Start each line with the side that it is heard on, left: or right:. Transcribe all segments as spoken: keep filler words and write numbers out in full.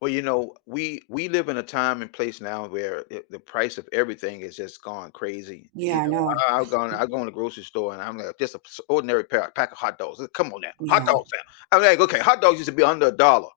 left: Well, you know, we we live in a time and place now where the, the price of everything has just gone crazy. You
right: Yeah, I know.
left: know, I, I'll go I go in the grocery store and I'm like just an ordinary pair, pack of hot dogs. Come on now, hot
right: Yeah.
left: dogs now. I'm like, okay, hot dogs used to be under a dollar,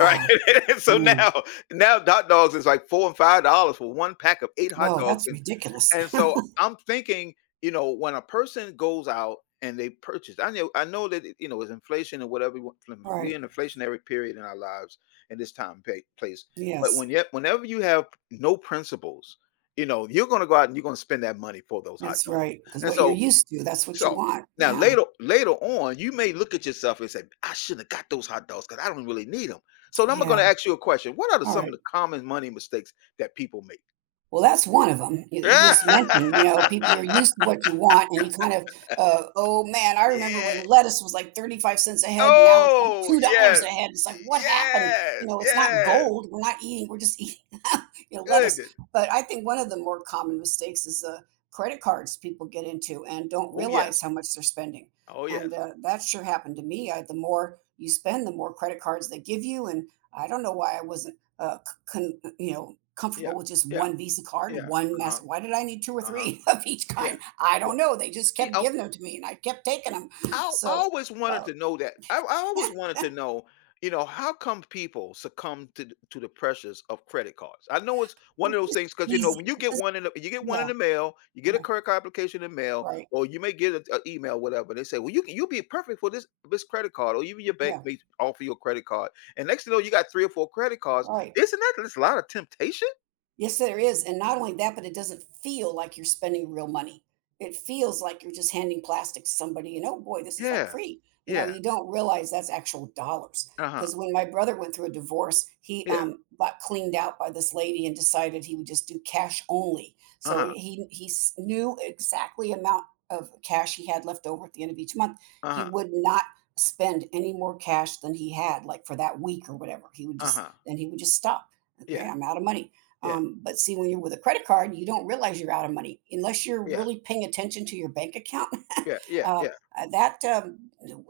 left: right? And so
right: Mm.
left: now, now hot dogs is like four and five dollars for one pack of eight hot
right: Well,
left: dogs,
right: that's
left: and
right: ridiculous.
left: and so I'm thinking, you know, when a person goes out and they purchase, I know I know that it- you know it's inflation and whatever. we want- we
right: Right.
left: in inflationary period in our lives in this time pa place. But
right: Yes.
left: when yet, whenever you have no principles, you know, you're gonna go out and you're gonna spend that money for those hot
right: That's
left: dogs.
right: right. Because
left: And
right: what you're
left: so
right: used to, that's what you
left: so
right: want.
left: now
right: Yeah.
left: later later on, you may look at yourself and say, I shouldn't have got those hot dogs because I don't really need them. So now I'm
right: Yeah.
left: gonna ask you a question. What are the, some of
right: Alright.
left: the common money mistakes that people make?
right: Well, that's one of 'em. You you just mentioned, you know, people you're used to what you want, and you kind of, uh, "Oh, man, I remember when
left: Yeah.
right: lettuce was, like, thirty-five cents a head, and now it's, like,
left: Oh,
right: two dollars
left: yes.
right: a head." It's like, "What happened?"
left: Yes.
right: You know, it's not
left: Yes.
right: gold. We're not eating, we're just eating, you know, lettuce.
left: Goodness.
right: But I think one of the more common mistakes is, uh, credit cards people get into and don't
left: Oh,
right: realize
left: yes.
right: how much they're spending,
left: Oh,
right: and,
left: yes.
right: uh, that sure happened to me. I the more you spend, the more credit cards they give you, and I don't know why I wasn't uh, con, you know,
left: Yeah.
right: comfortable with just
left: Yeah.
right: one Visa card,
left: Yeah.
right: one
left: Uh-huh.
right: Master. Why did I need two or
left: Uh-huh.
right: three of each
left: Yeah.
right: kind? I
left: Yeah.
right: don't know. They just
left: You
right: kept
left: know, I
right: giving them to me, and I kept taking them.
left: I
right: So
left: always wanted
right: uh,
left: to know that. I I always wanted to know, you know, how come people succumb to th to the pressures of credit cards? I know it's one
right: it's
left: of those
right: just
left: things because you know,
right: easy.
left: when you
right: It
left: get
right: doesn't,
left: one in the you get one in
right: yeah,
left: the mail, you get a
right: yeah,
left: credit card application in the mail,
right: right,
left: or you may get an email, whatever. They say, "Well, you can you'll be perfect for this this credit card," or even your bank
right: yeah,
left: may offer you a credit card. And next thing you know, you got three or four credit cards.
right: right.
left: Isn't that there's a lot of temptation?
right: Yes, there is. And not only that, but it doesn't feel like you're spending real money. It feels like you're just handing plastic to somebody and oh boy, this is like
left: Yeah.
right: free. You know,
left: Yeah.
right: you don't realize that's actual dollars.
left: Uh-huh.
right: Because when my brother went through a divorce, he
left: Yeah.
right: um, got cleaned out by this lady and decided he would just do cash only. So
left: Uh-huh.
right: he he s- knew exactly amount of cash he had left over at the end of each month. He
left: Uh-huh.
right: would not spend any more cash than he had, like for that week or whatever. He would just
left: Uh-huh.
right: then he would just stop. Okay,
left: Yeah.
right: I'm out of money,
left: Yeah.
right: um, but see, when you're with a credit card, you don't realize you're out of money unless you're
left: Yeah,
right: really paying attention to your bank account.
left: yeah, yeah,
right: Uh,
left: yeah.
right: uh, that um,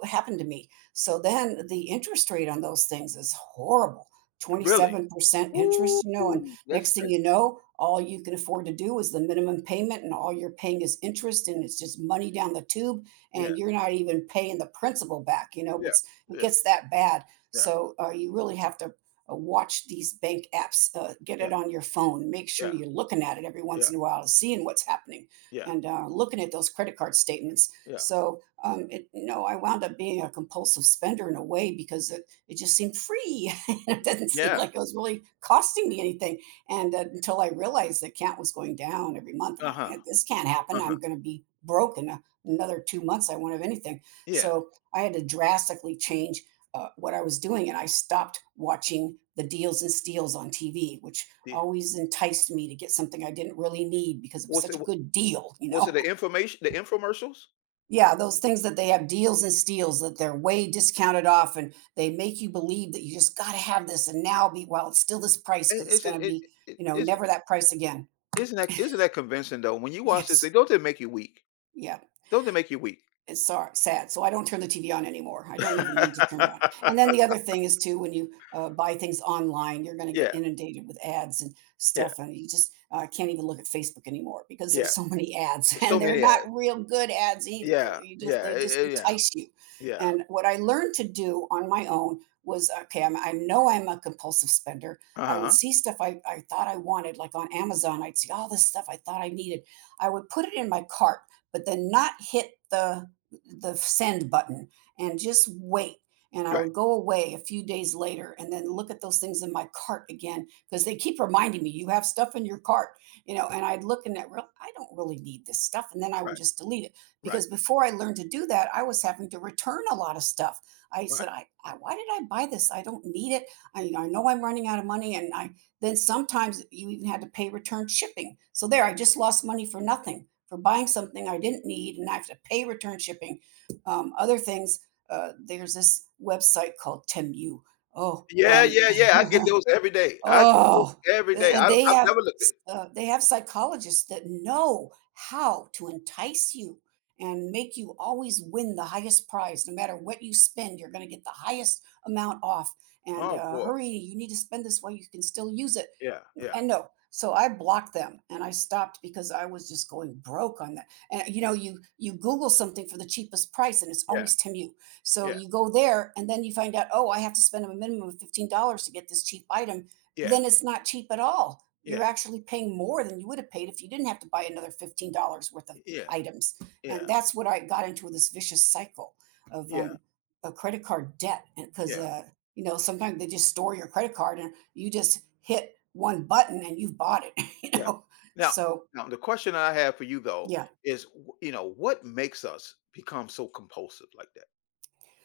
right: Happened to me. So then the interest rate on those things is horrible,
left: Really?
right: twenty-seven percent
left: Woo!
right: interest, you know. And
left: That's
right: next thing
left: crazy.
right: you know, all you can afford to do is the minimum payment, and all you're paying is interest, and it's just money down the tube,
left: Yeah,
right: and you're not even paying the principal back, you know. But
left: yeah,
right: it's, it
left: yeah,
right: gets that bad.
left: yeah,
right: So uh, you really have to uh, watch these bank apps, uh, get
left: yeah,
right: it on your phone, make sure
left: yeah,
right: you're looking at it every once
left: yeah,
right: in a while, seeing what's happening,
left: yeah,
right: and uh, looking at those credit card statements,
left: yeah,
right: so, um, it, you know, I wound up being a compulsive spender in a way because it, it just seemed free. It didn't seem
left: yeah.
right: like it was really costing me anything. And uh, until I realized the count was going down every month, and I thought, "Eh,
left: Uh-huh,
right: this can't happen.
left: uh-huh.
right: I'm going to be broke in a, another two months. I won't have anything."
left: Yeah.
right: So I had to drastically change uh, what I was doing, and I stopped watching the deals and steals on T V, which
left: The
right: always enticed me to get something I didn't really need because it was
left: was
right: such
left: it
right: a good deal, you
left: was it
right: know.
left: the information the infomercials?
right: Yeah, those things that they have deals and steals that they're way discounted off, and they make you believe that you just gotta have this and now be while it's still this price
left: I
right: because it's
left: isn't
right: gonna
left: it
right: be,
left: it
right: you know,
left: isn't
right: never that price again.
left: isn't that isn't that convincing though? When you watch this, they
right: Yes.
left: don't they make you weak?
right: Yeah.
left: Don't they make you weak?
right: It's sor sad, so I don't turn the T V on anymore. I don't even need to turn one. And then the other thing is too, when you, uh, buy things online, you're gonna get
left: Yeah,
right: inundated with ads and
left: yeah,
right: stuff, and you just, uh, can't even look at Facebook anymore because
left: yeah.
right: there's so many ads,
left: It's so
right: and they're
left: many
right: not
left: ads.
right: real good ads either.
left: Yeah,
right: You just
left: yeah,
right: They
left: eh,
right: just
left: eh, yeah,
right: entice you.
left: yeah.
right: And what I learned to do on my own was, okay, I'm I know I'm a compulsive spender. I would
left: Uh-huh.
right: see stuff I I thought I wanted, like on Amazon, I'd see all this stuff I thought I needed. I would put it in my cart, but then not hit the the send button and just wait. And I
left: Right,
right: would go away a few days later and then look at those things in my cart again because they keep reminding me you have stuff in your cart, you know. And I'd look in that, real, I don't really need this stuff, and then I would
left: right,
right: just delete it,
left: right,
right: because before I learned to do that, I was having to return a lot of stuff. I said,
left: right.
right: I, I why did I buy this? I don't need it. I, you know, I know I'm running out of money, and I then sometimes you even had to pay return shipping. So there, I just lost money for nothing for buying something I didn't need, and I have to pay return shipping. Um, other things, uh, there's this website called Temu. Oh,
left: Yeah,
right: um,
left: yeah, yeah, I get those every day. I get those
right: oh,
left: every day.
right: and
left: I
right: they
left: I've
right: have
left: never looked at.
right: uh, they have psychologists that know how to entice you and make you always win the highest prize. No matter what you spend, you're going to get the highest amount off. And
left: Oh,
right: uh,
left: boy.
right: hurry, you need to spend this while you can still use it.
left: Yeah, yeah,
right: And no, so I blocked them and I stopped because I was just going broke on that. And you know, you you Google something for the cheapest price and it's
left: yeah,
right: always Temu. So
left: yeah,
right: you go there and then you find out, oh, I have to spend a minimum of fifteen dollars to get this cheap item.
left: yeah,
right: Then it's not cheap at all. You're
left: yeah,
right: actually paying more than you would have paid if you didn't have to buy another fifteen dollars worth of
left: yeah,
right: items. And
left: yeah,
right: that's what I got into, this vicious cycle of,
left: yeah,
right: um, a credit card debt, because
left: yeah,
right: uh, you know sometimes they just store your credit card and you just hit one button and you've bought it, you
left: yeah.
right: know?
left: Now
right: So,
left: now the question I have for you though
right: yeah.
left: is, w you know, what makes us become so compulsive like that?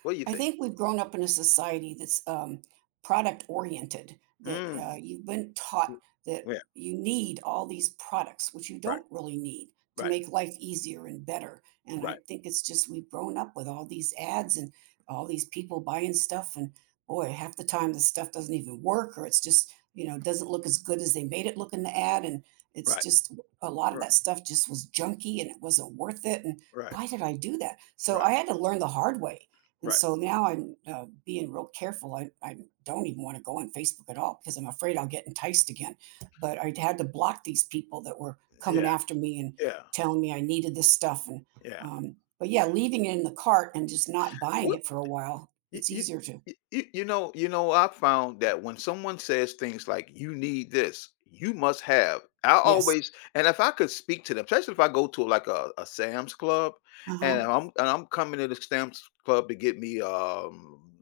left: What do you
right: I
left: think?
right: think we've grown up in a society that's um, product oriented, that
left: Mm.
right: uh, you've been taught
left: Mm.
right: that
left: Yeah,
right: you need all these products, which you
left: right,
right: don't really need, to
left: right,
right: make life easier and better. And I
left: right,
right: think it's just we've grown up with all these ads and all these people buying stuff. And boy, half the time the stuff doesn't even work or it's just, you know, doesn't look as good as they made it look in the ad. And it's
left: right,
right: just a lot of that
left: right,
right: stuff just was junky and it wasn't worth it. And
left: right,
right: why did I do that? So
left: right,
right: I had to learn the hard way, and
left: right.
right: so now I'm uh, being real careful. I, I don't even want to go on Facebook at all because I'm afraid I'll get enticed again. But I had to block these people that were coming
left: Yeah,
right: after me and
left: yeah,
right: telling me I needed this stuff. And
left: yeah.
right: um, but yeah, leaving it in the cart and just not buying it for a while,
left: You,
right: it's
left: you,
right: easier to.
left: you, you know, you know, I found that when someone says things like "you need this," you must have. I
right: Yes.
left: always, and if I could speak to them, especially if I go to like a, a Sam's Club,
right: Uh
left: and
right: huh.
left: I'm and I'm coming to the Sam's Club to get me um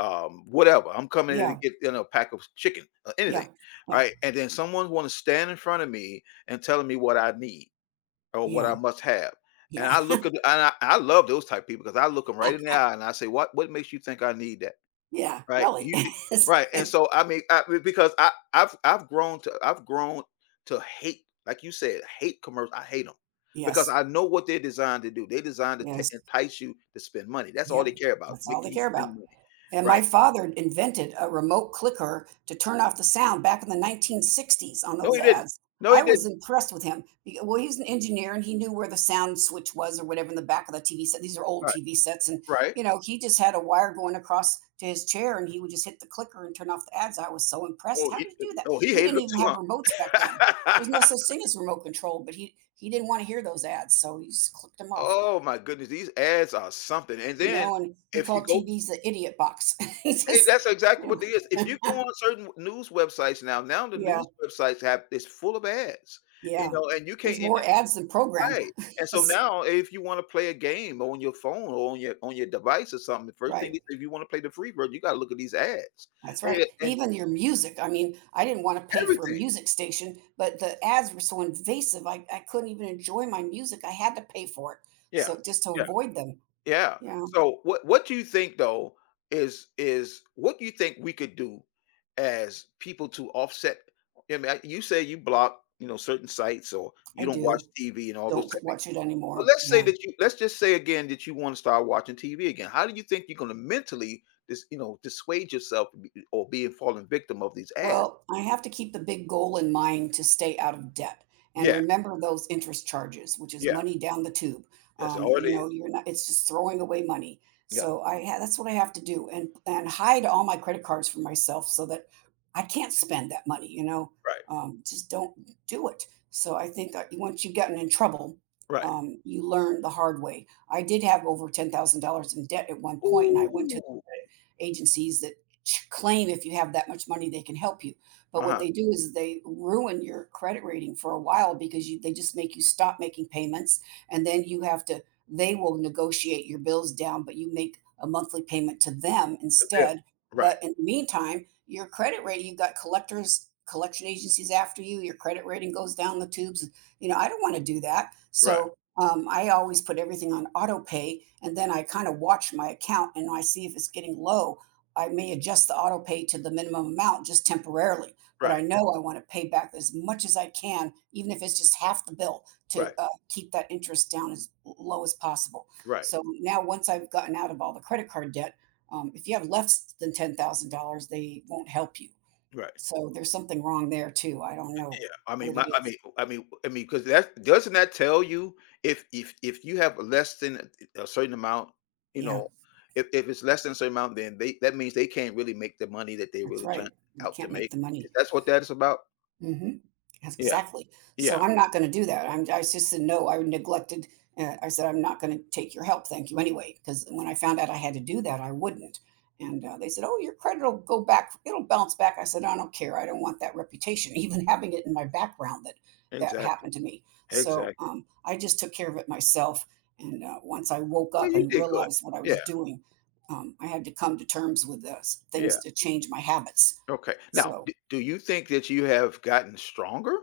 left: um whatever. I'm coming in to
right: Yeah.
left: get you know a pack of chicken or
right: Yeah.
left: anything, all
right: Yeah.
left: right? And then someone want to stand in front of me and telling me what I need. Or what
right: Yeah.
left: I must have, and
right: Yeah.
left: I look at and I I love those type of people because I look them right in the eye and I say, "What what makes you think I need that?"
right: Yeah.
left: Right?
right: Really.
left: You thi Right, and so, I mean, I because I I've I've grown to I've grown to hate, like you said, hate commercials, I hate them because
right: Yes.
left: I know what they're designed to do. They're designed to t
right: Yes.
left: entice you to spend money. That's all they
right: Yep,
left: care about,
right: that's all they
left: making you
right: care
left: spend
right: about.
left: money,
right: And my
left: right?
right: father invented a remote clicker to turn off the sound back in the nineteen sixties on
left: No,
right: those
left: he didn't.
right: ads.
left: No,
right: I
left: he
right: was
left: didn't.
right: impressed with him. be- Well, he was an engineer and he knew where the sound switch was or whatever in the back of the T V set. These are old
left: Right,
right: T V sets. And,
left: right.
right: you know, he just had a wire going across to his chair and he would just hit the clicker and turn off the ads. I was so impressed.
left: Oh,
right: How
left: he
right: did he do that?
left: oh, he
right: We
left: hated
right: didn't
left: them
right: even
left: too,
right: have remotes back then. There
left: huh?
right: was no such thing as remote control, but he, he didn't want to hear those ads. So he just clicked them off.
left: Oh my goodness, these ads are something, and then
right: No, and he
left: if you
right: called
left: go
right: T Vs the idiot box. He
left: Hey,
right: just
left: that's exactly what they is. If
right: yeah.
left: you go on certain news websites now, now the
right: Yeah,
left: news websites have it's full of ads, you
right: yeah.
left: know, and you
right: There's
left: can't, and
right: more ads than program.
left: right, and so
right: That's
left: now if you wanna play a game on your phone or on your on your device or something, the first thing
right: right.
left: is if you wanna play the free version, you gotta look at these ads,
right: That's
left: and
right: right.
left: and
right: Even your music. I mean, I didn't wanna pay for a
left: everything.
right: music station, but the ads were so invasive, I I couldn't even enjoy my music. I had to pay for it.
left: Yeah.
right: So just to
left: Yeah.
right: avoid them.
left: Yeah.
right: Yeah,
left: So what what do you think though is is what do you think we could do as people to offset. I mean, I- you say you block, you know, certain sites or
right: I
left: you don't watch
right: do.
left: T V and all those
right: Don't
left: type of things.
right: watch it
left: But
right: anymore.
left: let's say
right: Yeah.
left: that you let's just say again that you want to start watching T V again. How do you think you're going to mentally dis, you know, dissuade yourself from be- or being fallen victim of these ads?
right: Well, I have to keep the big goal in mind to stay out of debt and
left: Yeah.
right: remember those interest charges, which is
left: Yeah.
right: money down the tube.
left: That's
right: Um,
left: all it
right: you
left: is.
right: know, you're not, it's just throwing away money.
left: Yeah.
right: So I ha- that's what I have to do, and and hide all my credit cards for myself so that I can't spend that money, you know.
left: Right.
right: Um, just don't do it. So I think that once you've gotten in trouble,
left: Right.
right: um, you learn the hard way. I did have over ten thousand dollars in debt at one point and I went to
left: Ooh.
right: agencies that claim if you have that much money, they can help you. But what
left: Uh-huh.
right: they do is they ruin your credit rating for a while because you, they just make you stop making payments. And then you have to, they will negotiate your bills down, but you make a monthly payment to them
left: Yeah.
right: instead.
left: Right.
right: But in the meantime, your credit rating, you've got collectors, collection agencies after you, your credit rating goes down the tubes. You know, I don't want to do that.
left: Right.
right: So um, I always put everything on auto pay, and then I kind of watch my account and I see if it's getting low. I may adjust the auto pay to the minimum amount just temporarily, but I
left: Right.
right: know I want to pay back as much as I can, even if it's just half the bill, to
left: Right.
right: uh, keep that interest down as low as possible.
left: Right.
right: So now, once I've gotten out of all the credit card debt, um, if you have less than ten thousand dollars, they won't help you.
left: Right.
right: So there's something wrong there too. I don't know
left: Yeah. I mean,
right: what
left: my,
right: it
left: I
right: is.
left: mean, I mean, I mean, because that doesn't that tell you if if if you have less than a certain amount, you
right: Yeah,
left: know, if, if it's less than a certain amount, then they that means they can't really make the money that they
right: that's
left: really trying
right: right. They
left: out to
right: can't make
left: make.
right: the money.
left: If That's what that is about.
right: Mhm. Yes,
left: Yeah.
right: exactly. So
left: Yeah.
right: I'm not gonna do that. I'm I just said, "No." I neglected, uh, I said, "I'm not gonna take your help, thank you anyway." Because when I found out I had to do that, I wouldn't. And, uh, they said, "Oh, your credit will go back it'll bounce back." I said, "I don't care. I don't want that reputation," even having it in my background that that
left: Exactly.
right: happened to me. So,
left: Exactly.
right: um, I just took care of it myself, and, uh, once I woke
left: Well,
right: up
left: you
right: and
left: did good.
right: realized what I
left: Yeah.
right: was doing, um, I had to come to terms with, uh, things
left: Yeah.
right: to change my habits.
left: Okay. Now,
right: So.
left: d- do you think that you have gotten stronger?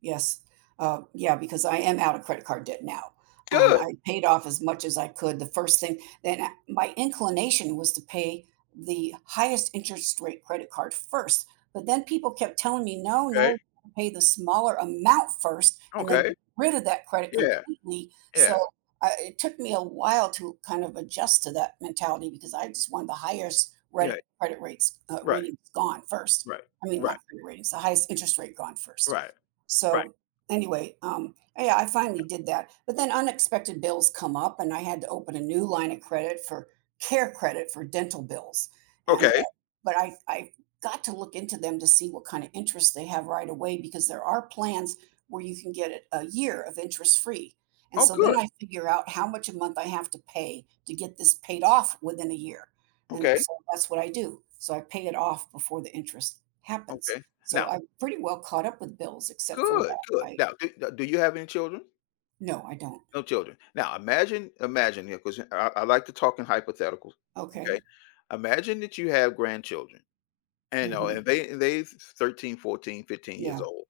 right: Yes. Uh, yeah, because I am out of credit card debt now. Um,
left: Good.
right: I paid off as much as I could. The first thing then I- my inclination was to pay the highest interest rate credit card first, but then people kept telling me, no,
left: Okay.
right: no, pay the smaller amount first and then
left: Okay.
right: get rid of that credit
left: Yeah.
right: completely. So
left: Yeah.
right: I, it took me a while to kind of adjust to that mentality because I just wanted the highest
left: Yeah.
right: credit, credit rates uh,
left: Right.
right: ratings gone first.
left: Right.
right: I mean,
left: Right.
right: not credit ratings, the highest interest rate gone first.
left: Right. Right.
right: So anyway, um, yeah, I finally did that. But then unexpected bills come up, and I had to open a new line of credit for care credit for dental bills. And uh,
left: Okay.
right: but I I got to look into them to see what kind of interest they have right away because there are plans where you can get a a year of interest free. And
left: Oh,
right: so then
left: good.
right: I figure out how much a month I have to pay to get this paid off within a year. And
left: Okay,
right: so that's what I do. So I pay it off before the interest happens.
left: okay.
right: So
left: Now
right: I'm pretty well caught up with bills except for
left: good,
right: that.
left: good.
right: I
left: Now do do you have any children?
right: No, I don't.
left: No children. Now imagine imagine, yeah, 'cause I I like to talk in hypotheticals,
right: Okay.
left: okay? Imagine that you have grandchildren, and, uh,
right: Mhm.
left: and they they thirteen, fourteen, fifteen years
right: Yeah,
left: old,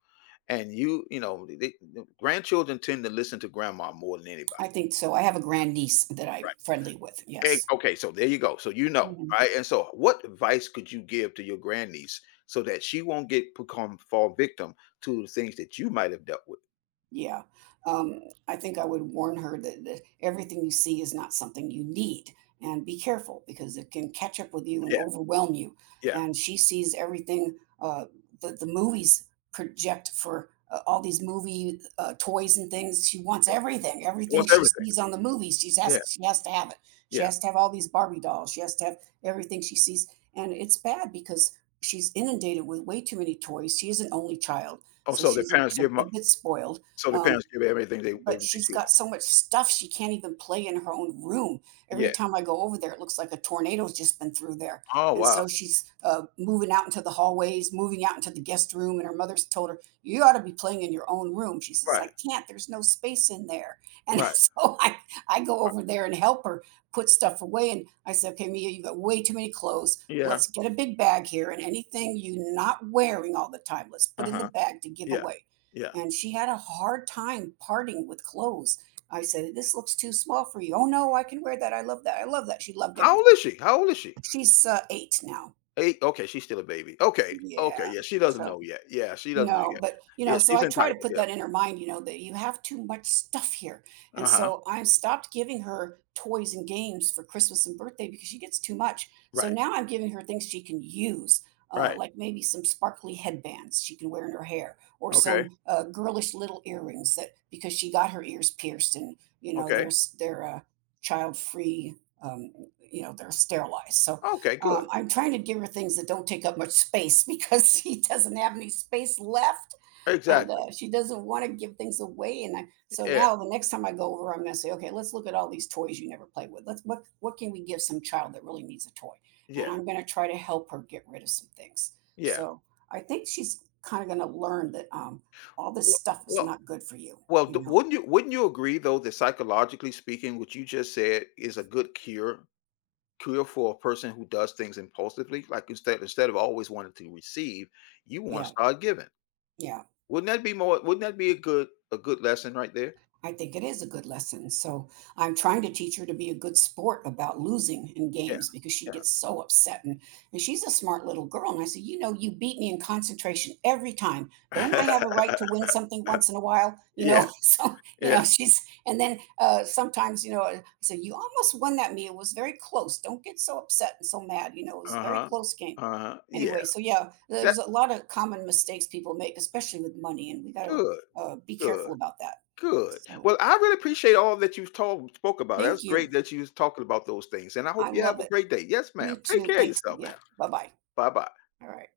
left: and you you know, they the grandchildren tend to listen to grandma more than
right: I
left: anybody,
right: think so. I have a grandniece that I'm
left: right?
right: friendly with.
left: Hey,
right: Yes.
left: okay, so there you go. So you know,
right: Mhm.
left: right? And so what advice could you give to your grandniece so that she won't get become fall victim to the things that you might have dealt with?
right: Yeah. Um, I think I would warn her that, that everything you see is not something you need. And be careful because it can catch up with you and overwhelm you.
left: Yeah.
right: And she sees everything uh, that the movies project for uh, all these movie uh, toys and things. She wants everything. Everything
left: Wants
right: she
left: everything.
right: sees on the movies, she's
left: Yeah,
right: asked, she has to have it. She
left: yeah.
right: has to have all these Barbie dolls. She has to have everything she sees. And it's bad because she's inundated with way too many toys. She is an only child.
left: Oh,
right: So
left: so their
right: she's a,
left: parents
right: so,
left: give them.
right: a bit spoiled,
left: So their
right: um,
left: parents give her everything they
right: but
left: everything
right: she's
left: she
right: got
left: wants.
right: so much stuff she can't even play in her own room. Every
left: Yeah.
right: time I go over there, it looks like a tornado's just been through there.
left: Oh,
right: And
left: wow.
right: so she's uh, moving out into the hallways, moving out into the guest room. And her mother's told her, "You ought to be playing in your own room." She says, "I
left: Right,
right: can't. There's no space in there." And
left: right.
right: so I, I go over there and help her put stuff away. And I said, "Okay, Mia, you've got way too many clothes.
left: Yeah.
right: Let's get a big bag here. And anything you're not wearing all the time, let's put in the
left: Uh-huh.
right: bag to give
left: Yeah,
right: away,"
left: yeah.
right: and she had a hard time parting with clothes. I said, "This looks too small for you." "Oh no, I can wear that. I love that. I love that." She loved
left: How old
right: everything.
left: is she? How old is she?
right: She's uh, eight now.
left: eight? Okay, she's still a baby. Okay,
right: Yeah.
left: okay, yeah, she doesn't
right: So
left: know yet. Yeah, she doesn't know
right: no,
left: yet.
right: but, you know,
left: Yeah,
right: so
left: she's
right: I try to
left: entitled,
right: put
left: yeah.
right: that in her mind, you know, that you have too much stuff here. And
left: Uh-huh.
right: so I stopped giving her toys and games for Christmas and birthday because she gets too much. So
left: Right,
right: now I'm giving her things she can use, uh,
left: right.
right: like maybe some sparkly headbands she can wear in her hair or
left: Okay,
right: some uh, girlish little earrings that because she got her ears pierced and, you know, they're,
left: okay.
right: s- they're uh, child free, um, you know, they're sterilized. So
left: Okay, good.
right: um, I'm trying to give her things that don't take up much space because she doesn't have any space left, and
left: Exactly.
right: uh, she doesn't want to give things away. And I, so
left: Yeah,
right: now the next time I go over, I'm going to say, "Okay, let's look at all these toys you never played with. Let's what what can we give some child that really needs a toy?" And
left: yeah,
right: I'm going to try to help her get rid of some things.
left: yeah.
right: So I think she's kind of going to learn that um, all this
left: Well
right: stuff is
left: well
right: not good for you.
left: Well,
right: You
left: d
right: know,
left: wouldn't you wouldn't you agree though that psychologically speaking, what you just said is a good cure cure for a person who does things impulsively? Like instead instead of always wanting to receive, you want to
right: yeah,
left: start giving.
right: yeah.
left: Wouldn't that be more wouldn't that be a good a good lesson right there?
right: I think it is a good lesson. So I'm trying to teach her to be a good sport about losing in
left: Yeah,
right: games because she
left: yeah.
right: gets so upset. And, and she's a smart little girl. And I said, "You know, you beat me in concentration every time. Don't I have a right to win something once in a while?" You
left: Yeah,
right: know, so, you
left: yeah.
right: know, she's, and then uh, sometimes, you know, I said, "You almost won that meal. It was very close. Don't get so upset and so mad. You know, it was a very
left: Uh-huh.
right: close game."
left: Uh-huh.
right: Anyway,
left: Yeah.
right: so yeah,
left: That
right: there's a lot of common mistakes people make, especially with money. And we got to
left: Good,
right: uh, be careful
left: good,
right: about that.
left: good.
right: So.
left: Well, I really appreciate all that you've told spoke about.
right: Thank
left: That's
right: you.
left: great that you was talking about those things. And I
right: I
left: hope you have
right: love
left: a
right: it.
left: great day. Yes, ma'am.
right: You
left: Take
right: too.
left: care of
right: Thanks
left: yourself now.
right: again. Bye-bye.
left: Bye-bye.
right: All right.